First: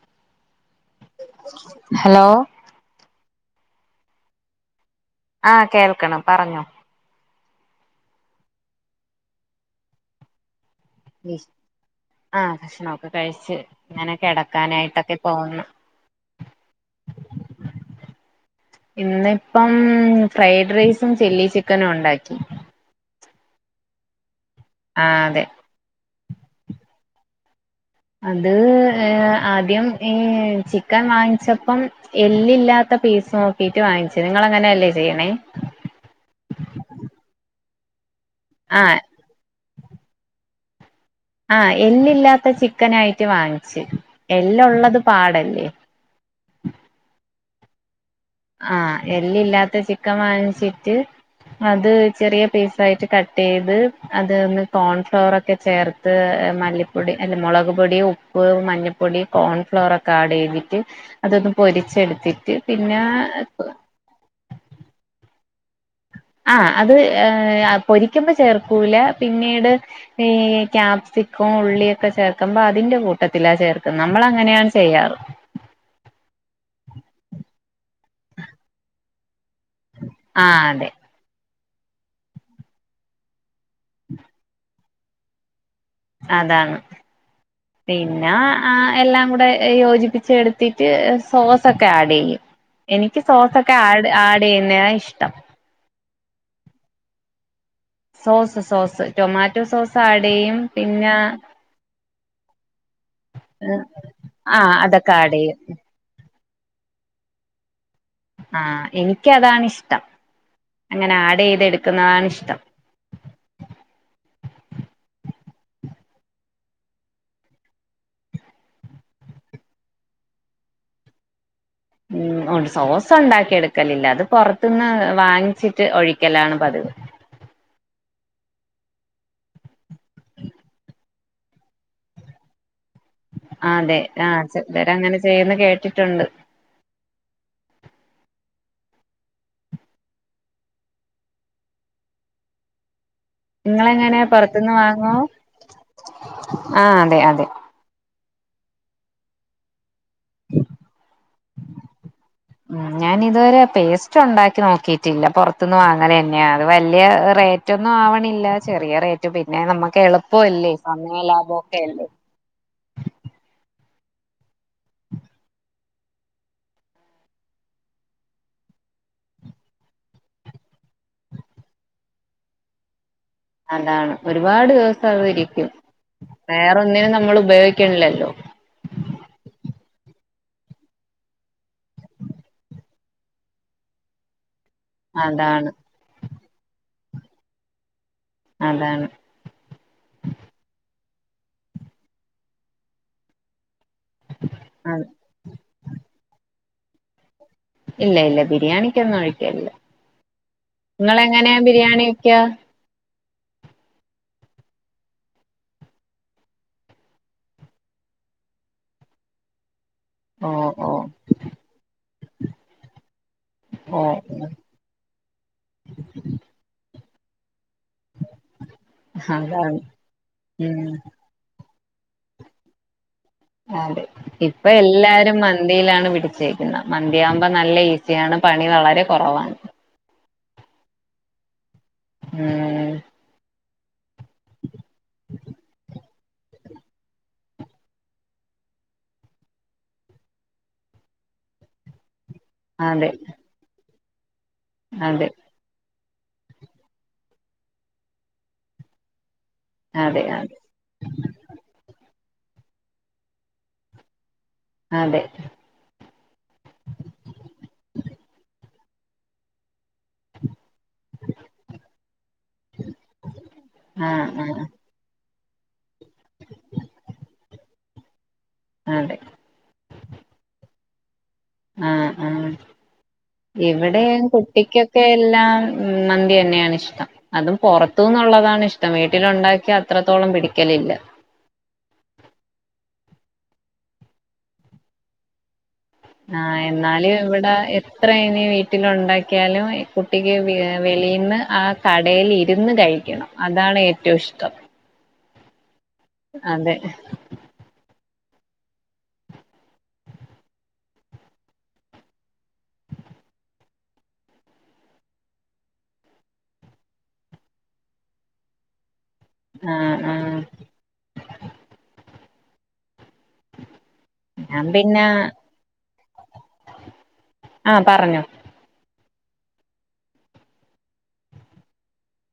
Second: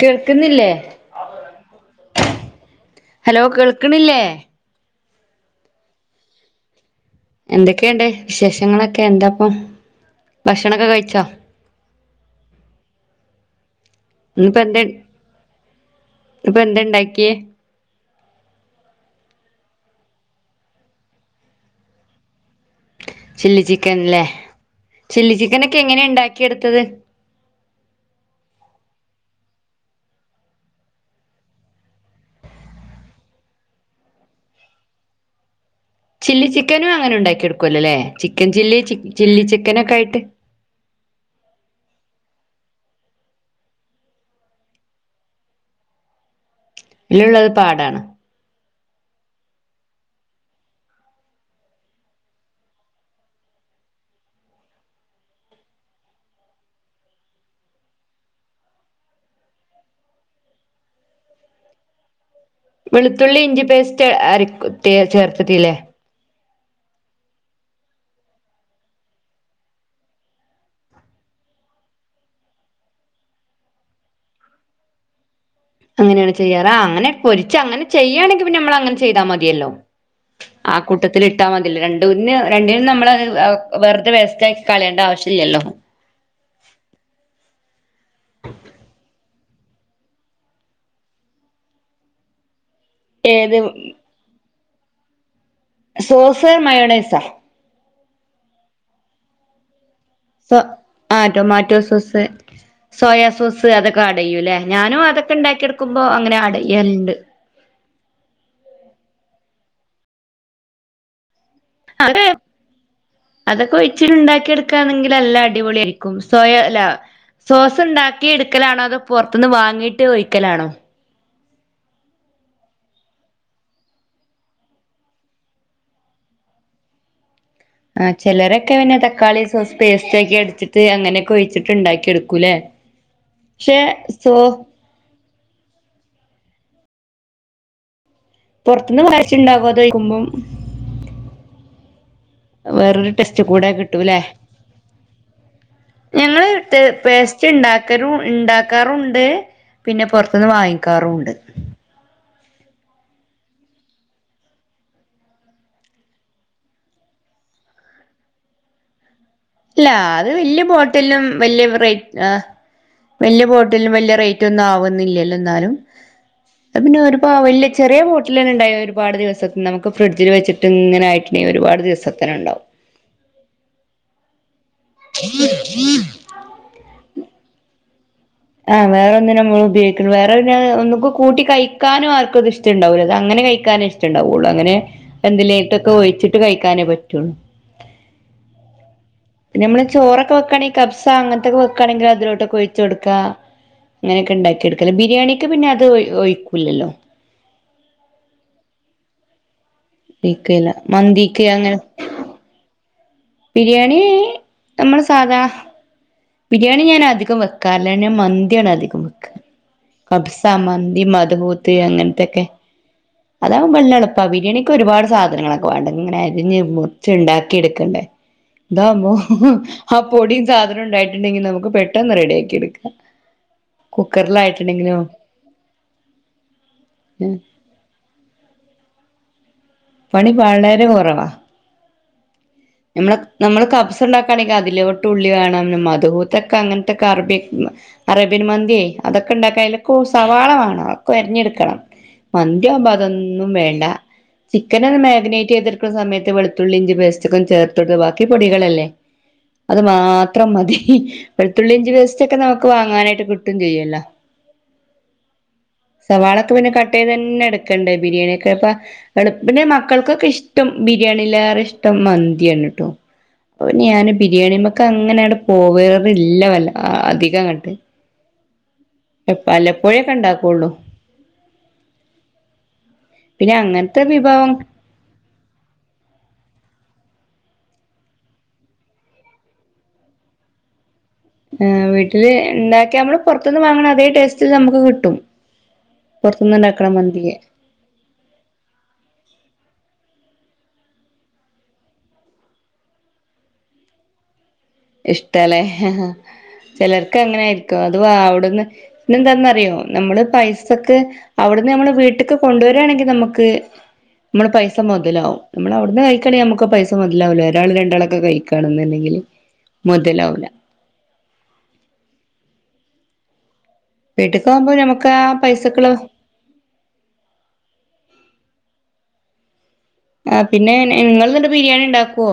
കേൾക്ക്ന്നില്ലെ hello hello കേൾക്ക്ണില്ലേ? ആഹ് കേൾക്കണം പറഞ്ഞൊ? എന്തൊക്കെയുണ്ട് വിശേഷങ്ങളൊക്കെ എന്താപ്പൊ ഭക്ഷണൊക്കെ കഴി ആഹ ഭക്ഷണൊക്കെ കഴിച്ചു ഇങ്ങനെ ഇന്നിപ്പോ എന്ത കിടക്കാനായിട്ടൊക്കെ പോന്ന് ഇപ്പൊ എന്താ ഉണ്ടാക്കിയേ ഇന്നിപ്പം ഫ്രൈഡ് റൈസും ചില്ലി ചിക്കനും ഉണ്ടാക്കി ചില്ലി ചിക്കൻല്ലേ ആഹ് ചില്ലി അതെ ചിക്കൻ ഒക്കെ എങ്ങനെയ ഇണ്ടാക്കി എടുത്തത് അത് ഏ ആദ്യം ഈ ചിക്കൻ വാങ്ങിച്ചപ്പം എല്ലില്ലാത്ത പീസ് നോക്കീട്ട് വാങ്ങിച്ചു നിങ്ങൾ അങ്ങനെയ അല്ലേ ചെയ്യണേ ചില്ലി ചിക്കനും അങ്ങനെ ഉണ്ടാക്കിടുക്കുവല്ലോ അല്ലേ ചിക്കൻ ചില്ലി ആഹ് ചില്ലി ചിക്കനൊക്കെ ആയിട്ട് ആഹ എല്ലില്ലാത്ത ചിക്കന ആയിട്ട് വാങ്ങിച്ചു എല്ലുള്ളത് പാടല്ലേ എല്ലുള്ളത് പാടാണ് ആഹ എല്ലില്ലാത്ത ചിക്കൻ വങ്ങിച്ചിട്ട് അത് ചെറിയ പീസായിട്ട് കട്ട് ചെയ്ത് അതൊന്ന് കോൺഫ്ലവർ ഒക്കെ ചേർ ത്ത് മല്ലിപ്പൊടി അല്ല മുളക് പൊടി ഉപ്പ് മഞ്ഞൾപ്പൊടി കോൺഫ്ലോറ ഒക്കെ ആഡ് ചെയ്തിട്ട് അതൊന്ന് പൊരിച്ചെടുത്തിട്ട് പിന്നെ വെളുത്തുള്ളി ഇഞ്ചി പേസ്റ്റ് അര തി ചേർത്തിട്ടില്ലേ ആ അത് ഏ പൊരിക്കുമ്പോ ചേർക്കൂല പിന്നീട് ഈ ക്യാപ്സിക്കും ഉള്ളിയൊക്കെ ചേർക്കുമ്പോ അതിന്റെ കൂട്ടത്തിലാ ചേർക്കുന്നത് നമ്മൾ അങ്ങനെയാണ് ചെയ്യാറ് അങ്ങനെയാണ് ചെയ്യാർ ആ അങ്ങനെ പൊരിച്ച് അങ്ങനെ ചെയ്യാണെങ്കിൽ പിന്നെ നമ്മൾ അങ്ങനെ ചെയ്താൽ മതിയല്ലോ ആ അതെ മൊത്തത്തിൽ ഇട്ടാൻ മതില്ല രണ്ടുന് രണ്ടിനും നമ്മൾ വെറുത വേസ്റ്റാക്കി കളയേണ്ട ആവശ്യം ഇല്ലല്ലോ അതാണ് പിന്നെ ആ എല്ലാം കൂടെ യോജിപ്പിച്ചെടുത്തിട്ട് സോസൊക്കെ ആഡ് ചെയ്യും എനിക്ക് ഏത് സോസൊക്കെ ആഡ് ആഡ് ചെയ്യുന്നയാ ഇഷ്ടം sauce mayonnaise sauce sauce tomato sauce add സോ ചെയ്യും പിന്നെ ആ ടൊമാറ്റോ സോസ് സോയാ സോസ് അതൊക്കെ ആടൂയെല്ലേ ആഹ് ഞാനും ആഡ് അതൊക്കെ ചെയ്യും ഇണ്ടാക്കിഎടുക്കുമ്പോ അങ്ങനെ ആടയലുണ്ട് ആഹ എനിക്ക് അതാണിഷ്ടം അങ്ങനെ ആഡ് ചെയ്ത എടുക്ക അതെ അതൊക്കെ ഒഴിച്ചിട്ട് ഇണ്ടാക്കി എടുക്കാണെങ്കിൽ നല്ല അടിപൊളിയ ആയിരിക്കും സ്വയം അല്ല സോസ് ഉണ്ടാക്കി എടുക്കലാണോ അതോ പുറത്തുനിന്ന് വാങ്ങിട്ട് ഒഴിക്കലാണോ ഉ ഉണ്ട് സോസ ഉണ്ടാക്കി എടുക്കലില്ല അത് പുറത്തുന്ന് വാങ്ങിച്ചിട്ട് ഒഴിക്കലാണ് പതിവ് ആ ചിലരൊക്കെ പിന്നെ തക്കാളി സോസ് പേസ്റ്റ ഒക്കെ അടിച്ചിട്ട് അങ്ങനെയൊക്കെ ഒഴിച്ചിട്ട് ഇണ്ടാക്കി എടുക്കൂല്ലേ പക്ഷെ അതെ ആ സോ ചെലര് അങ്ങനെ ചെയ്യുന്ന കേട്ടിട്ടുണ്ട് പുറത്തുന്ന് വാങ്ങിച്ചുണ്ടാകോ അതിക്കുമ്പം വേറരു ടെസ്റ്റ് കൂടെ നിങ്ങളെങ്ങനെ കിട്ടുല്ലേ പുറത്തുന്ന് വാങ്ങോ ഞങ്ങൾ ട്ടെ ആഹ് അതെ അതെ പേസ്റ്റ് ഇണ്ട ക്കലും ഇണ്ടാക്കാറുണ്ട് പിന്നെ പൊറത്തുന്ന് വാങ്ങിക്കാറുമുണ്ട് ഉം ഉ ഞാനിതുവരെ പേസ്റ്റ് ഉണ്ടാക്കി നോക്കിട്ടില്ല പുറത്തുന്ന് വാങ്ങന തന്നെയ അത് വലിയ റേറ്റ് റ്റൊന്നും ആവണില്ല ചെറിയറേറ്റ് ഇല്ല അത് വല്യ ബോട്ടിലിനും വലയ ലാഭവൊക്കെ അല്ലേ റേറ്റ് ആ വലിയ ബോട്ടിലിനും വലിയ റേറ്റ് ഒന്നും ആവുന്നില്ലല്ലോ എന്നാലും അഹ് പിന്നെ ഒരുപാവലിൽ ചെറിയ ബോട്ടിൽ തന്നെണ്ടായ ഒരുപാട് ദിവസം നമുക്ക് ഫ്രിഡ്ജിൽ വെച്ചട്ട് ട്ട് ഇങ്ങനായിട്ടങ്കിൽ ഒരുപാട് ദിവസത്തിന് ഉണ്ടാവും അതാണ് ഒരുപാട് ദിവസം അതിരിക്കും വേറെന്നിനും നമ്മൾ ഉപയോഗിക്കണില്ലല്ലോ ആഹ് വേറെ ഒന്നും നമ്മൾ ഉപയോഗിക്ക വേറെ ഒുക്ക് കൂട്ടി കഴിക്കാനും ആർക്ക ഇത് ഇഷ്ട ഉണ്ടാവില്ല അങ്ങനെ കഴിക്കാനും ഇഷ്ടം റ്റ് ണ്ടാവുള്ളൂ അങ്ങനെ അതാണ് എന്തിലായിട്ടെക്കെ ഒഴിച്ചിട്ട് കഴിക്കാനേ പറ്റുള്ളൂ അതാണ് പിന്ന നമ്മള് ചോറൊക്കെ വെക്കയാണെങ്കൽ കബ്സ അങ്ങനത്തൊക്കെ വെക്കയാണെങ്കി അലോട്ടൊക്കെഒഴിച്ച് കൊടുക്ക അങ്ങനെയൊക്കെ ഇണ്ടാക്കി എടുക്കല് അത് ബിരിയാണിക്ക് പിന്നെ അത് ഒഴിക്കൂല്ലല്ലോ ഇല്ല ഇല്ല ബിരിയാണിക്കൊന്നും ഒഴിക്കല്ല ഒഴിക്കേല്ല നിങ്ങൾ മന്തിക്ക് എങ്ങനെയാ അങ്ങനെ ബിരിയാണി വക്ക ബിരിയാണി നമ്മള് സാധാ ബിരിയാണി ഞാന്‌ അധികം വെക്കാറില്ല ഞാൻ മന്തിയാണ് അധികം വെക്ക. കബ്സ ഓ ഓ മന്തി മദ്‌ഹൂത്ത് അങ്ങനത്തൊക്കെ അതാകുമ്പോ പിന്നെ ഓ എളപ്പാ ബിരിയാണിക്ക് ക്ക് ഒരുപാട് സാധനങ്ങളൊക്കെ വേണ്ട ഇങ്ങനെ അരിഞ്ഞ് മുറിച്ച്ണ്ടാക്കി എടുക്കണ്ടേ. ഇതാകുമ്പോ അതാണ് ആ പൊടിയും സാധനം ഉം ഉണ്ടായിട്ടുണ്ടെങ്കി നമുക്ക് പെട്ടെന്ന് റെഡിയാക്കി എടുക്കാം. അതെ ഇപ്പൊ കുക്കറിലായിട്ടുണ്ടെങ്കിലും എല്ലാരും മന്തിയിലാണ് പിടിച്ചേക്കുന്നത് മന്തിയാകുമ്പോ നല്ല ഈസിയാണ് പണി വളരെ കുറവാണ്. പണി വളരെ കുറവാ. ഉം നമ്മള നമ്മള് കബ്സ ഉണ്ടാക്കുകയാണെങ്കിൽ അതിലോട്ട് ഉള്ളി വേണം മദ്ഹുത്തൊക്കെ അങ്ങനത്തെക്കെ അറബി അറേബ്യൻ മന്തിയെ അതൊക്കെ ഉണ്ടാക്ക അതിലൊക്ക സവാള വേണോ അതക്കെ അരിഞ്ഞെടുക്കണം. മന്തിയാവുമ്പോ അതെ അതൊന്നും വേണ്ട ചിക്കന ഒന്ന് അതെ മാഗനേറ്റ് ചെയ്തെടുക്കുന്ന സമയത്ത് വെളുത്തുള്ളി ഇഞ്ചി പേസ്റ്റ് ച്ചക്ക ചേർത്തിട്ട് ബാക്കി പൊടികളല്ലേ അത് അതെ മാത്രം അതെ മതി. വെത്തുള്ളി ഇഞ്ചി പേസ്റ്റിക്കെ നമുക്ക് വാങ്ങാനായിട്ട് കിട്ടും ചെയ്യല്ലോ. ആഹ അതെ, സവാളൊക്കെ പിന്നെ കട്ട് ചെയ്ത് തന്നെ എടുക്കണ്ടേ ബിരിയാണിക്ക് അപ്പൊ. എളുപ്പിന്നെ മക്കൾക്കൊക്കെ ഇഷ്ടം ബിരിയാണിയിലേറെ ഇഷ്ടം പ്പൊമന്തിയണ് ട്ടോ അപ്പൊ പിന്നെ ഞാന് ആഹ് ബിരിയാണി ആഹ് മക്ക് അങ്ങനെയടെ പോവറില്ല വല്ല അധികം ങ്ങട്ട് അതെ, പലപ്പോഴേക്കെ ഉണ്ടാക്കള്ളൂ. ആഹ ആഹ പിന്നെ അങ്ങനത്തെ ഇവിടെയും വിഭവം കുട്ടിക്കൊക്കെ. ക്കെ എല്ലാം മന്തി തന്നെയാണ് ഇഷ്ടം. അതും പുറത്തുന്നുള്ളതാണ് ഇഷ്ടം വീട്ടില ഉണ്ടാക്കിയ അത്രത്തോളം പിടിക്കലില്ല. ആ വീട്ടില് ഉണ്ടാക്കിയ നമ്മള് പുറത്തുന്ന് വാങ്ങണ അതേ ടേസ്റ്റില് നമുക്ക് കിട്ടും. ആഹ പുറത്തുനിന്ന് ഉണ്ടാക്കണ എന്നാല് മന്തിയെ ഇവിടെ എത്ര അത്ര ഇനി വീട്ടിലുണ്ടാക്കിയാലും കുട്ടിക്ക് വെളിയിൽന്ന് ആ കടയില് രുന്ന് കഴിക്കണം. അതാണ് ഏറ്റവും ഇഷ്ടം. ഇഷ്ടല്ലേ അതെ ചിലർക്ക് അങ്ങനെയിരിക്കും അത് വ അവിടുന്ന് പിന്നെന്താന്നറിയോ നമ്മള് പൈസക്ക് അവിടുന്ന് നമ്മൾ വീട്ടക്ക് കൊണ്ടുവരായാണെങ്കിൽ നമുക്ക് നമ്മള് പൈസ മുതലാവും നമ്മള് അവിടുന്ന് കഴിക്കണെങ്കിൽ നമുക്ക് പൈസ മുതലാവില്ല ഒരാൾ രണ്ടാളൊക്കെ കഴിക്കയാണ എന്നുണ്ടെങ്കിൽ ആഹ ആഹ വീട്ടക്ക് ഞാൻ ആകുമ്പോൾ നമുക്ക് ആ പൈസക്കളെ ആഹ പറഞ്ഞോ ആ പിന്നെ നിങ്ങൾ നിട്ട് ബിരിയാണി ഉണ്ടാക്കുവോ?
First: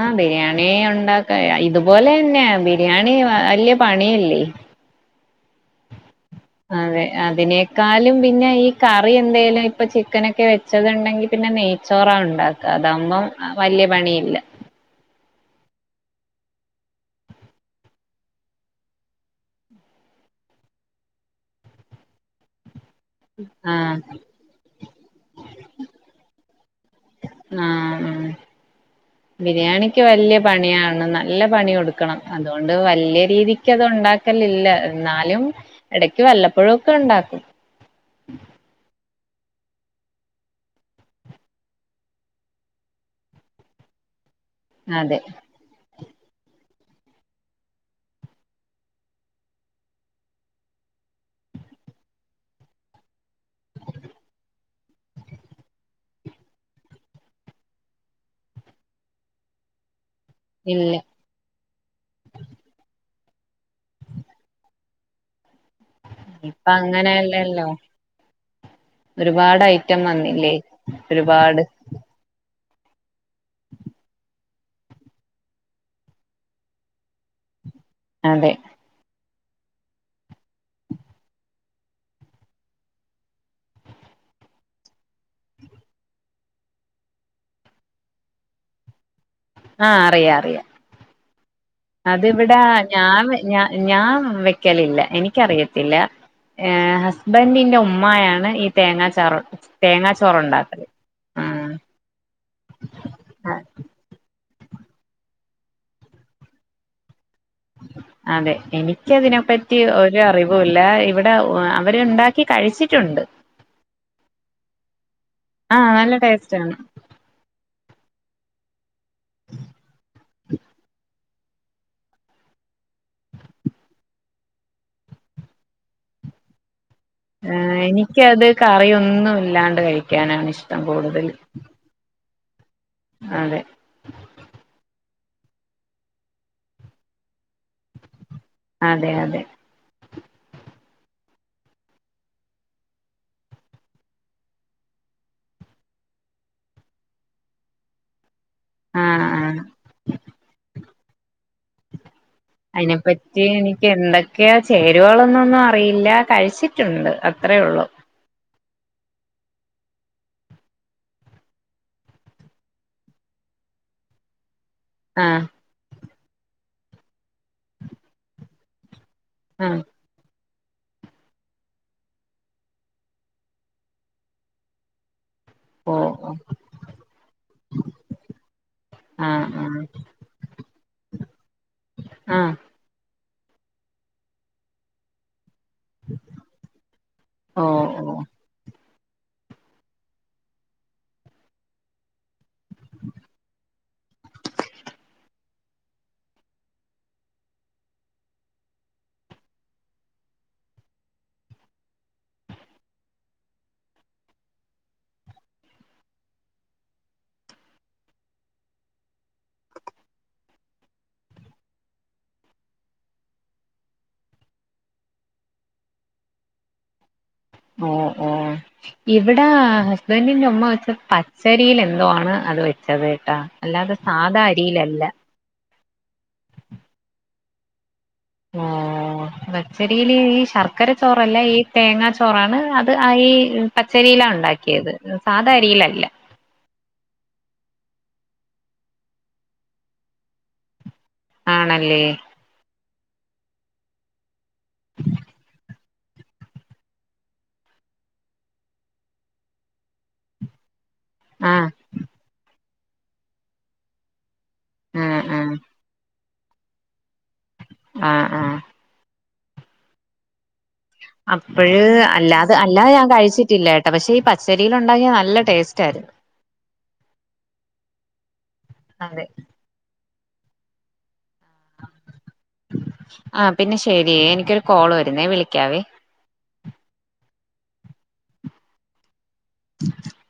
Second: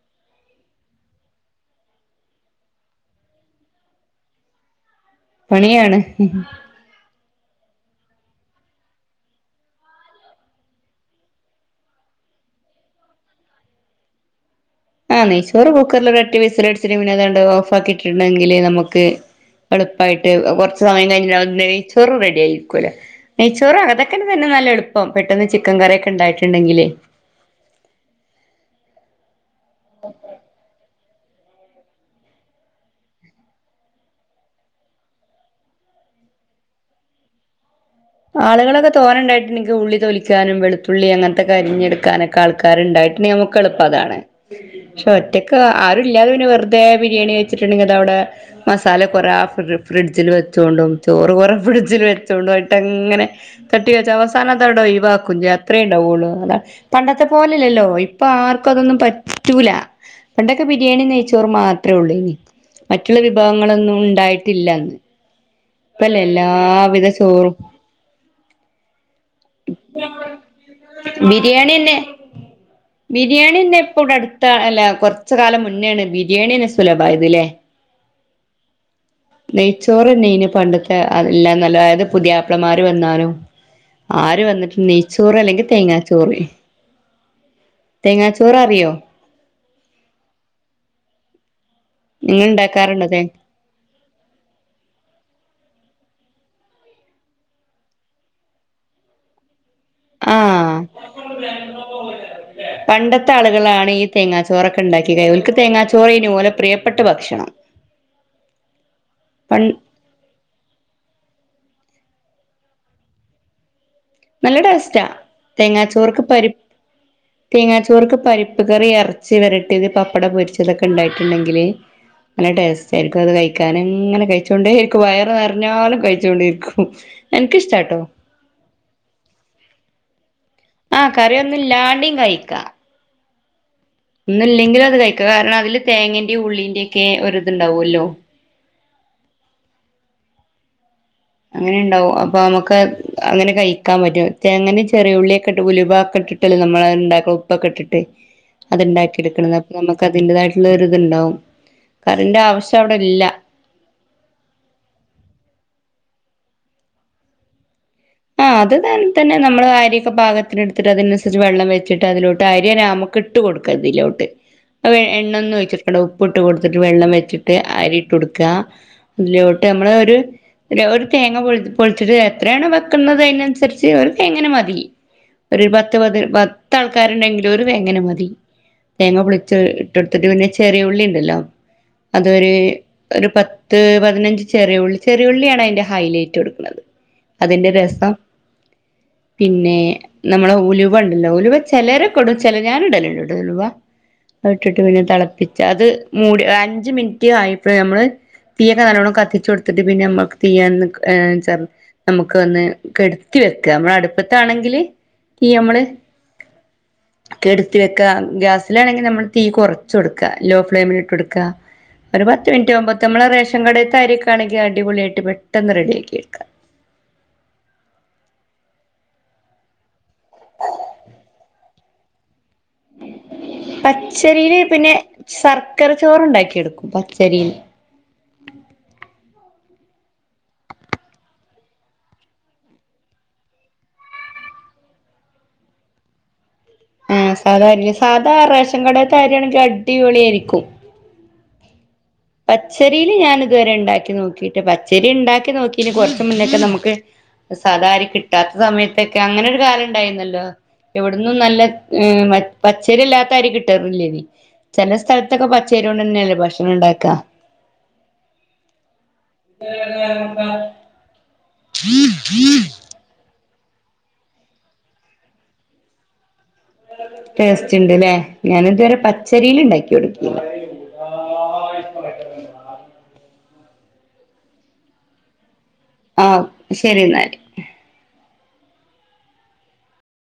ആഹ ബിരിയാണി ഉണ്ടാക്ക ഇതുപോലെ തന്നെ ബിരിയാണി വല്യയ പണില്ലേ? പണിയാണ്. അതെ അതിനേക്കാളും പിന്നെ ഈ കറി എന്തേലും ഇപ്പൊ ചിക്കനൊക്കെ വെച്ച വച്ചതുണ്ടെങ്കി പിന്നെ നെയ്ച്ചോറ ഉണ്ടാക്കുക അതാവുമ്പോ വലിയ പണിയില്ല. ആഹ് നെയ്ച്ചോറ് കുക്കറിൽ തട്ടി വിസലടിച്ചിട്ട് പിന്നെ താണ്ട് ഓഫ് ആക്കിട്ടുണ്ടെങ്കില് നമുക്ക് എളുപ്പായിട്ട് കുറച്ച് സമയം കഴിഞ്ഞ നെയ്ചോറ് റെഡി ആയിരിക്കുവല്ല നെയ്ച്ചോറ് ആഹ് അതൊക്ക തന്നെ നല്ല എളുപ്പം പെട്ടെന്ന് ചിക്കൻ കറിയൊക്കെ ഉണ്ടായിട്ടുണ്ടെങ്കിലേ, ആ ഉ ബിരിയാണിക്ക് വലിയ പണിയാണ്. നല്ല പണി കൊടുക്കണം അതുകൊണ്ട് വലിയ രീതിക്ക് അത് ഉണ്ടാക്കലില്ല എന്നാലും ഇടയ്ക്ക് വല്ലപ്പോഴക്കെ ഉണ്ടാക്കും. ആളുകളൊക്കെ തോന്നെണ്ടായിട്ട് എനിക്ക് ഉള്ളി തോലിക്കാനും വെളുത്തുള്ളി അങ്ങനത്തെ അരിഞ്ഞെടുക്കാനൊക്കെ ആൾക്കാരുണ്ടായിട്ട് നമ്മുക്ക് എളുപ്പം അതാണ് പക്ഷെ അതെ ഒറ്റക്ക് ആരും ഇല്ലാതെ വെറുതെ ബിരിയാണി വച്ചിട്ടുണ്ടെങ്ക അത അവിടെ മസാല കുറെ ഫ്രിഡ്ജിൽ വെച്ചോണ്ടും ചോറ് കുറെേ ഫ്രിഡ്ജിൽ വെച്ചൊണ്ടും അങ്ങനെ തട്ടി വെച്ച് അവസാനത് ഒഴിവാക്കും ചെയ്യും അത്രയുണ്ടാവുള്ളു അതാണ്. പണ്ടത്തെ പോലല്ലല്ലോ ഇപ്പൊ ആർക്കും അതൊന്നും പറ്റൂല പണ്ടൊക്കെ ഇല്ല ബിരിയാണി നെയ്ച്ചോർ മാത്രേ ഉള്ളൂ ഇനി മറ്റുള്ള വിഭവങ്ങളൊന്നും ഉണ്ടായിട്ടില്ലന്ന് ഇപ്പല്ല ഇപ്പ എല്ലാവിധ ചോറും അങ്ങനെയല്ലല്ലോ ഒരുപാട് ഐറ്റം വന്നില്ലേ ഒരുപാട് ബിരിയാണിയന്നെ ബിരിയാണിന്നെ എപ്പടെ അടുത്ത അല്ല കുറച്ച് കാലം മുന്നേണ് ബിരിയാണിന്നെ സുലഭമായതലേ അതെ നെയ്ച്ചോറ്ന്നെ ഇന് പണ്ടത്തെ അഹ് എല്ലാം നല്ലതായത് പുതിയാപ്പളമാര് വന്നാലോ ആര് വന്നിട്ട് നെയ്ച്ചോറ് അല്ലെങ്കിൽ തേങ്ങാച്ചോറ് തേങ്ങാച്ചോറ് അറിയോ ആഹ് അറിയ അറിയ നിങ്ങൾ അതിവിടാ ഉണ്ടാക്കാറുണ്ടോ തേ ഞാൻ ഞ ഞാൻ വെക്കലില്ല എനിക്കറിയത്തില്ല [unintelligible] ഹസ്ബൻറിന്റെ ഉമ്മായാണ് ഈ തേങ്ങാച്ചാറ് തേങ്ങാ ചോറ് ഉണ്ടാക്കല് [unintelligible] [inaudible] പണ്ടത്തെ ആഹ് ആളുകളാണ് ഈ തേങ്ങാച്ചോറൊക്കെ ഉണ്ടാക്കിയ ക ഒൽക്ക് തേങ്ങാച്ചോറ് ഓലെ പ്രിയപ്പെട്ട ഭക്ഷണം അതെ എനിക്ക് പ അതിനെപ്പറ്റി ഒരു ഒരറിവുല്ല ഇവിടെ അവരുണ്ടാക്കി കഴിച്ചിട്ടുണ്ട് നല്ല ടേസ്റ്റാ ആഹ് നല്ല തേങ്ങാച്ചോറൊക്കെ പരിപ്പ് ടേസ്റ്റാണ് തേങ്ങാച്ചോർക്ക് പരിപ്പ് കറി ഇറച്ചി വരട്ടിയത് പപ്പട പൊരിച്ചതൊക്കെ ഉണ്ടായിട്ടുണ്ടെങ്കില് നല്ല ടേസ്റ്റ് ആയിരിക്കും അത് കഴിക്കാനും ഇങ്ങനെ കഴിച്ചോണ്ടേയിരിക്കും വയറ് നിറഞ്ഞാലും കഴിച്ചോണ്ടേ ഇരിക്കും ആഹ് എനിക്കത് കറിയൊന്നും ഇല്ലാണ്ട് കഴിക്കാനാണ് ഇഷ്ട്ടം ആഹ് കറിയൊന്നും ഇല്ലാണ്ടേം കഴിക്കാം അതെ ഒന്ന് ഇല്ലെങ്കിൽ അത് കഴിക്ക കാരണം അതില് തേങ്ങിന്റെ ഉള്ളിന്റെ ഒക്കെ ഒരിതുണ്ടാവുമല്ലോ അതെ അതെ അങ്ങനെ ഉണ്ടാാവും അപ്പൊ നമുക്ക് അങ്ങനെ കഴിക്കാൻ പറ്റും തേങ്ങെ ചെറിയുള്ളിയൊക്കെ ഇട്ട് ഉലുവ ഒക്കെ ഇട്ടിട്ട് ഉപ്പല് നമ്മള ഇണ്ടാക്കണം ഉപ്പൊക്കെ ഇട്ടിട്ട് അത്ണ്ടാക്കി ആഹ് എടുക്കുന്നത് ആഹ് അപ്പൊ നമുക്ക് അതിന്റേതായിട്ടുള്ള ഒരിത്ണ്ടാവും കറിന്റെ ആവശ്യം അവിടെ ഇല്ല അതിനെപ്പറ്റി എനിക്ക് [unintelligible] ഒക്കെയ ചേരുവകളൊന്നൊന്നും അറിയില്ല കഴിച്ചിട്ടുണ്ട് അത്രേ ഉള്ളൂ ആഹ് അതെന്ന നമ്മള് അരിയൊക്കെ പാകത്തിന എടുത്തിട്ട് അതിനനുസരിച്ച് വെള്ളം വെച്ചിട്ട് അതിലോട്ടരി [unintelligible] ഇട്ട് കൊടുക്ക അതിലോട്ട് [inaudible] ആഹ് എണ്ണ ഒന്ന് വെച്ചിട്ടക്കണ്ട ഉപ്പ് ഇട്ട് കൊടുത്തിട്ട് വെള്ളം വെച്ചിട്ട് അരിയിട്ട് കൊടുക്കുക അതിലോട്ട് ആഹ് നമ്മള ഒരു ഒരു തേങ്ങ പൊള പൊളിച്ചിട്ട് എത്രയാണ് വെക്കുന്നത് അതിനനുസരിച് ഒരു തേങ്ങന്നെമതി ഒരു പത്ത് ഓ പത് ഓ പത്താൾക്കാരുണ്ടെങ്കിലും ഒരു തേങ്ങനമതി തേങ്ങ ആഹ് പൊളിച്ച് ആഹ് ഇട്ടെടുത്തിട്ട് പിന്നെ ചെറിയുള്ളി ഉണ്ടല്ലോ അതൊരു ആഹ് ഒരു പത്ത് പതിനഞ്ച് ചെറിയ ഉള്ളി ചെറിയ ഉള്ളിയാണ് അതിന്റൊരു ഹെെലേറ്റ് കൊടുക്കുന്നത് ഓ അതിൻ്റേത് [inaudible] പിന്നെ നമ്മളെ ഉലുവ ഉണ്ടല്ലോ ഉലുവ ചിലരെക്കിടും ചില ഞാൻ ഇടലോണ്ട ഇട ഉലുവ അതിട്ടിട്ട് പിന്നെ തിളപ്പിച്ച് അത് മൂടി അഞ്ച് മിനിറ്റ് ആയപ്പോഴ നമ്മള് തീയൊക്കെ നല്ലവോണം കത്തിച്ചു കൊടുത്തിട്ട് പിന്നെ നമ്മക്ക് തീന്ന് ഏഹ് നമുക്ക് വന്ന് കെടുത്തി വെക്ക നമ്മള അടുപ്പത്താണെങ്കില് തീ നമ്മള് [inaudible] കെടുത്തി വെക്ക ഗ്യാസിലാണെങ്കിൽ നമ്മള് തീ കുറച്ച് കൊടുക്ക ലോ ഫ്ലെയിമിലിട്ട് കൊടുക്ക ഒരു പത്ത് മിനിറ്റാകുമ്പോൾ നമ്മ റേഷൻ കട അരിയാണെങ്കിൽ അടിപൊളിയായിട്ട് പെട്ടെന്ന് റെഡിയാക്കിയെടുക്കാം ഓ ഓ ഇവിടെ ഹസ്ബൻറിന്റെ ഉമ്മ വെച്ച പച്ചരിയിൽ എന്തോണ് അത് വെ ച്ചത് കെട്ടെ അല്ലാതെ സാധാ പച്ചരിയില് പിന്നെ അരിയിലല്ല ശർക്കര ചോറുണ്ടാക്കിയ എടുക്കും പച്ചരിയിൽ ആഹ് പച്ചരിൽ ഈ ശർക്കര ചോറല്ല ഈ തേങ്ങാ ചോറാണ് അത് ആ ഈ പച്ചരിയിലാ ഉണ്ടാക്കിയത് സാധാ അരിയിലല്ല ആഹ് സാധാ അരിയിലാ സാധാ റേഷൻ കടെത്തെ അരിയാണെങ്കിൽ അടിപൊളി ആയിരിക്കും ആണല്ലേ പച്ചരിൽ ഞാൻ ഇതുവരെ ഉണ്ടാക്കി നോക്കിട്ട് പച്ചരി ഉണ്ടാക്കി നോക്കിന് കുറച്ച മുന്നൊക്കെ നമുക്ക് സാധാ അരി കിട്ടാത്ത സമയത്തൊക്കെ അങ്ങനൊ ഒരു കാലം ഇണ്ടായിരുന്നല്ലോ എവിടന്നും നല്ല ആഹ് പച്ചരി അല്ലാത്ത അരി കിട്ടറില്ലേയ്നി ചില ആഹ് സ്ഥലത്തൊക്കെ ആഹ് പച്ചേരി കൊണ്ട് തന്നെയല്ലേ ഭക്ഷണം ഉണ്ടാക്കാ ആഹ് ആഹ് [inaudible] അപ്പോഴ് അല്ലാതെ അല്ലാതെ ഞാൻ കഴിച്ചിട്ടില്ല പക്ഷെ ഈ പച്ചരില് ഉണ്ടാക്കിയാൽ നല്ല ടേസ്റ്റ് ആയിരുന്നു ടേസ്റ്റ്ണ്ട്ല്ലേ ഞാന് ഇതുവരെ അതെ പച്ചരിൽ ഉണ്ടാക്കി കൊടുക്കും ആ പിന്നെ ശെരിയ എനിക്കൊരു കോള് വരുന്നേ വിളിക്കാവേ ആ ശരി എന്നാല് [inaudible]